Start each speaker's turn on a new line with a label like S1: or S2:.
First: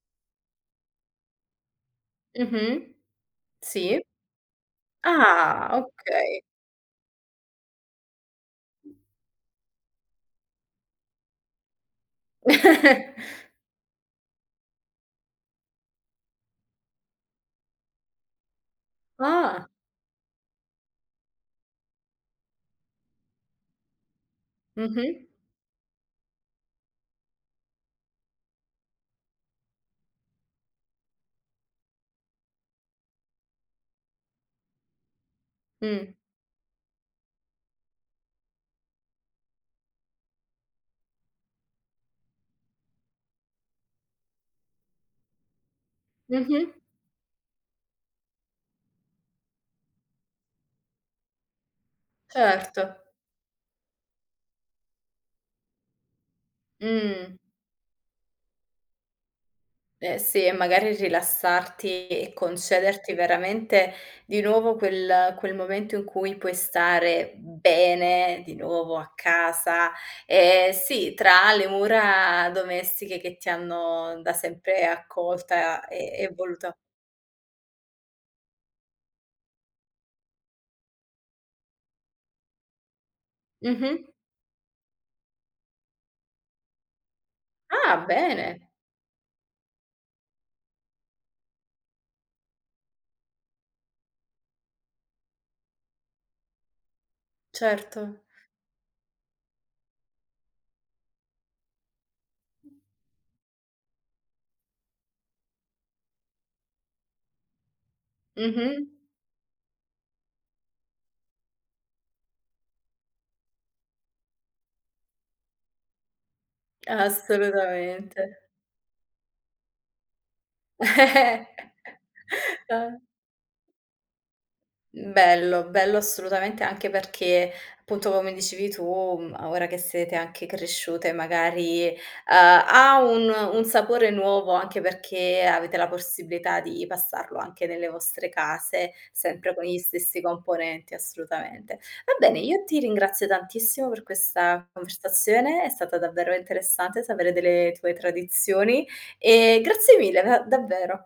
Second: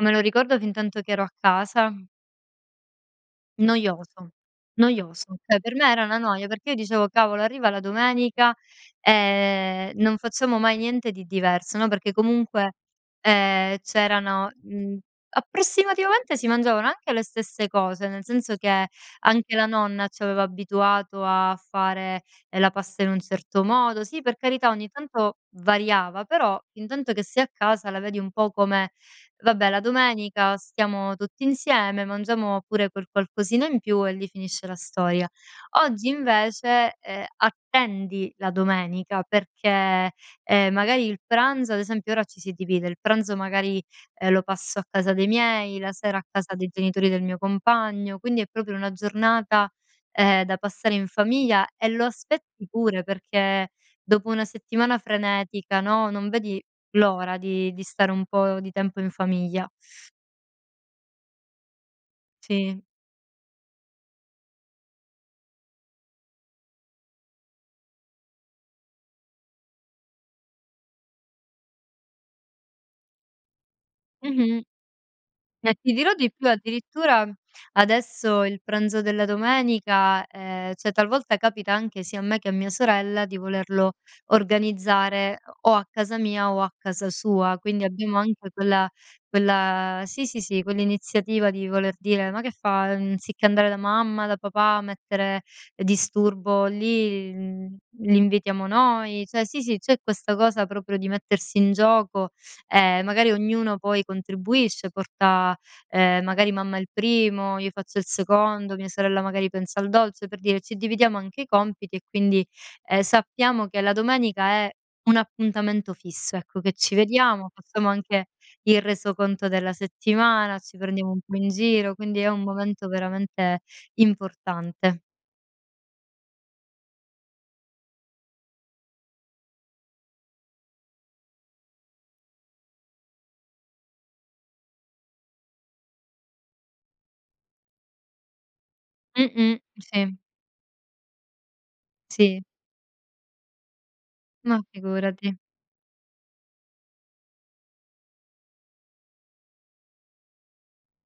S1: Me lo ricordo fintanto che ero a casa
S2: Mh-mh. Sì.
S1: noioso, noioso. Cioè,
S2: Ah,
S1: per me era una
S2: okay.
S1: noia, perché io dicevo: "Cavolo, arriva la domenica, ehm, non facciamo mai niente di diverso", no, perché comunque, ehm, c'erano mhmm, approssimativamente si mangiavano anche le stesse cose, nel senso che anche la
S2: Ah.
S1: nonna ci aveva abituato a fare, ehm, la pasta in un certo modo sì, per carità, ogni
S2: Mh-mh.
S1: tanto variava, però intanto che sei a casa la vedi un po' come: "Vabbè la domenica stiamo tutti insieme, mangiamo pure quel qualcosina in più e lì finisce la storia." Oggi
S2: Mh.
S1: invece, ehm, attendi la domenica perché, ehm, magari il pranzo ad esempio ora ci si divide, il pranzo magari, ehm, lo passo a casa dei miei, la sera a casa dei
S2: Mh-mh.
S1: genitori del mio compagno, quindi è proprio una giornata, ehm, da passare in famiglia e lo aspetti pure
S2: Certo.
S1: perché dopo una settimana frenetica, no, non vedi
S2: Mh.
S1: l'ora di di stare un po' di tempo in famiglia.
S2: Eh sì, e magari rilassarti e
S1: Sì.
S2: concederti veramente di nuovo quel quel momento in cui puoi stare bene di nuovo a casa. Ehm, sì, tra le mura domestiche che ti hanno da
S1: Mh-mh.
S2: sempre
S1: E
S2: accolta
S1: ti dirò
S2: e e
S1: di più,
S2: voluta
S1: addirittura adesso il pranzo della domenica ehm, cioè talvolta capita anche, sia a me che a mia sorella, di volerlo
S2: Mh-mh.
S1: organizzare o o a casa mia o a casa sua. Quindi
S2: Ah,
S1: abbiamo anche
S2: bene.
S1: quella quella sì, sì, sì, quell'iniziativa di voler dire: "Ma che fa? Anziché andare da mamma, da papà a mettere disturbo lì, mhmm, li
S2: Certo.
S1: invitiamo noi". Cioè sì, sì, c'è questa cosa proprio di mettersi in gioco e magari ognuno poi contribuisce, porta, ehm, magari mamma il primo, io faccio il secondo, mia
S2: Mh-mh.
S1: sorella magari pensa al dolce, per dire ci dividiamo anche i compiti e quindi, ehm, sappiamo che la domenica è un appuntamento fisso, ecco, che ci vediamo, facciamo anche
S2: Assolutamente.
S1: il resoconto della settimana, ci
S2: Eh eh.
S1: prendiamo un po' in giro, quindi è un momento
S2: Ah.
S1: veramente importante.
S2: Mhmm, bello, bello assolutamente, anche perché punto, come dicevi tu, mhmm, ora che sete anche cresciute magari, uhm, ha un un sapore nuovo, anche perché avete la possibilità di passarlo anche nelle vostre case, sempre
S1: Mh-mh.
S2: con gli
S1: Sì.
S2: stessi componenti, assolutamente. Va bene,
S1: Sì.
S2: io ti ringrazio tantissimo per
S1: Ma
S2: questa
S1: figurati.
S2: conversazione. È stata davvero interessante sapere delle tue tradizioni, e grazie mille da davvero.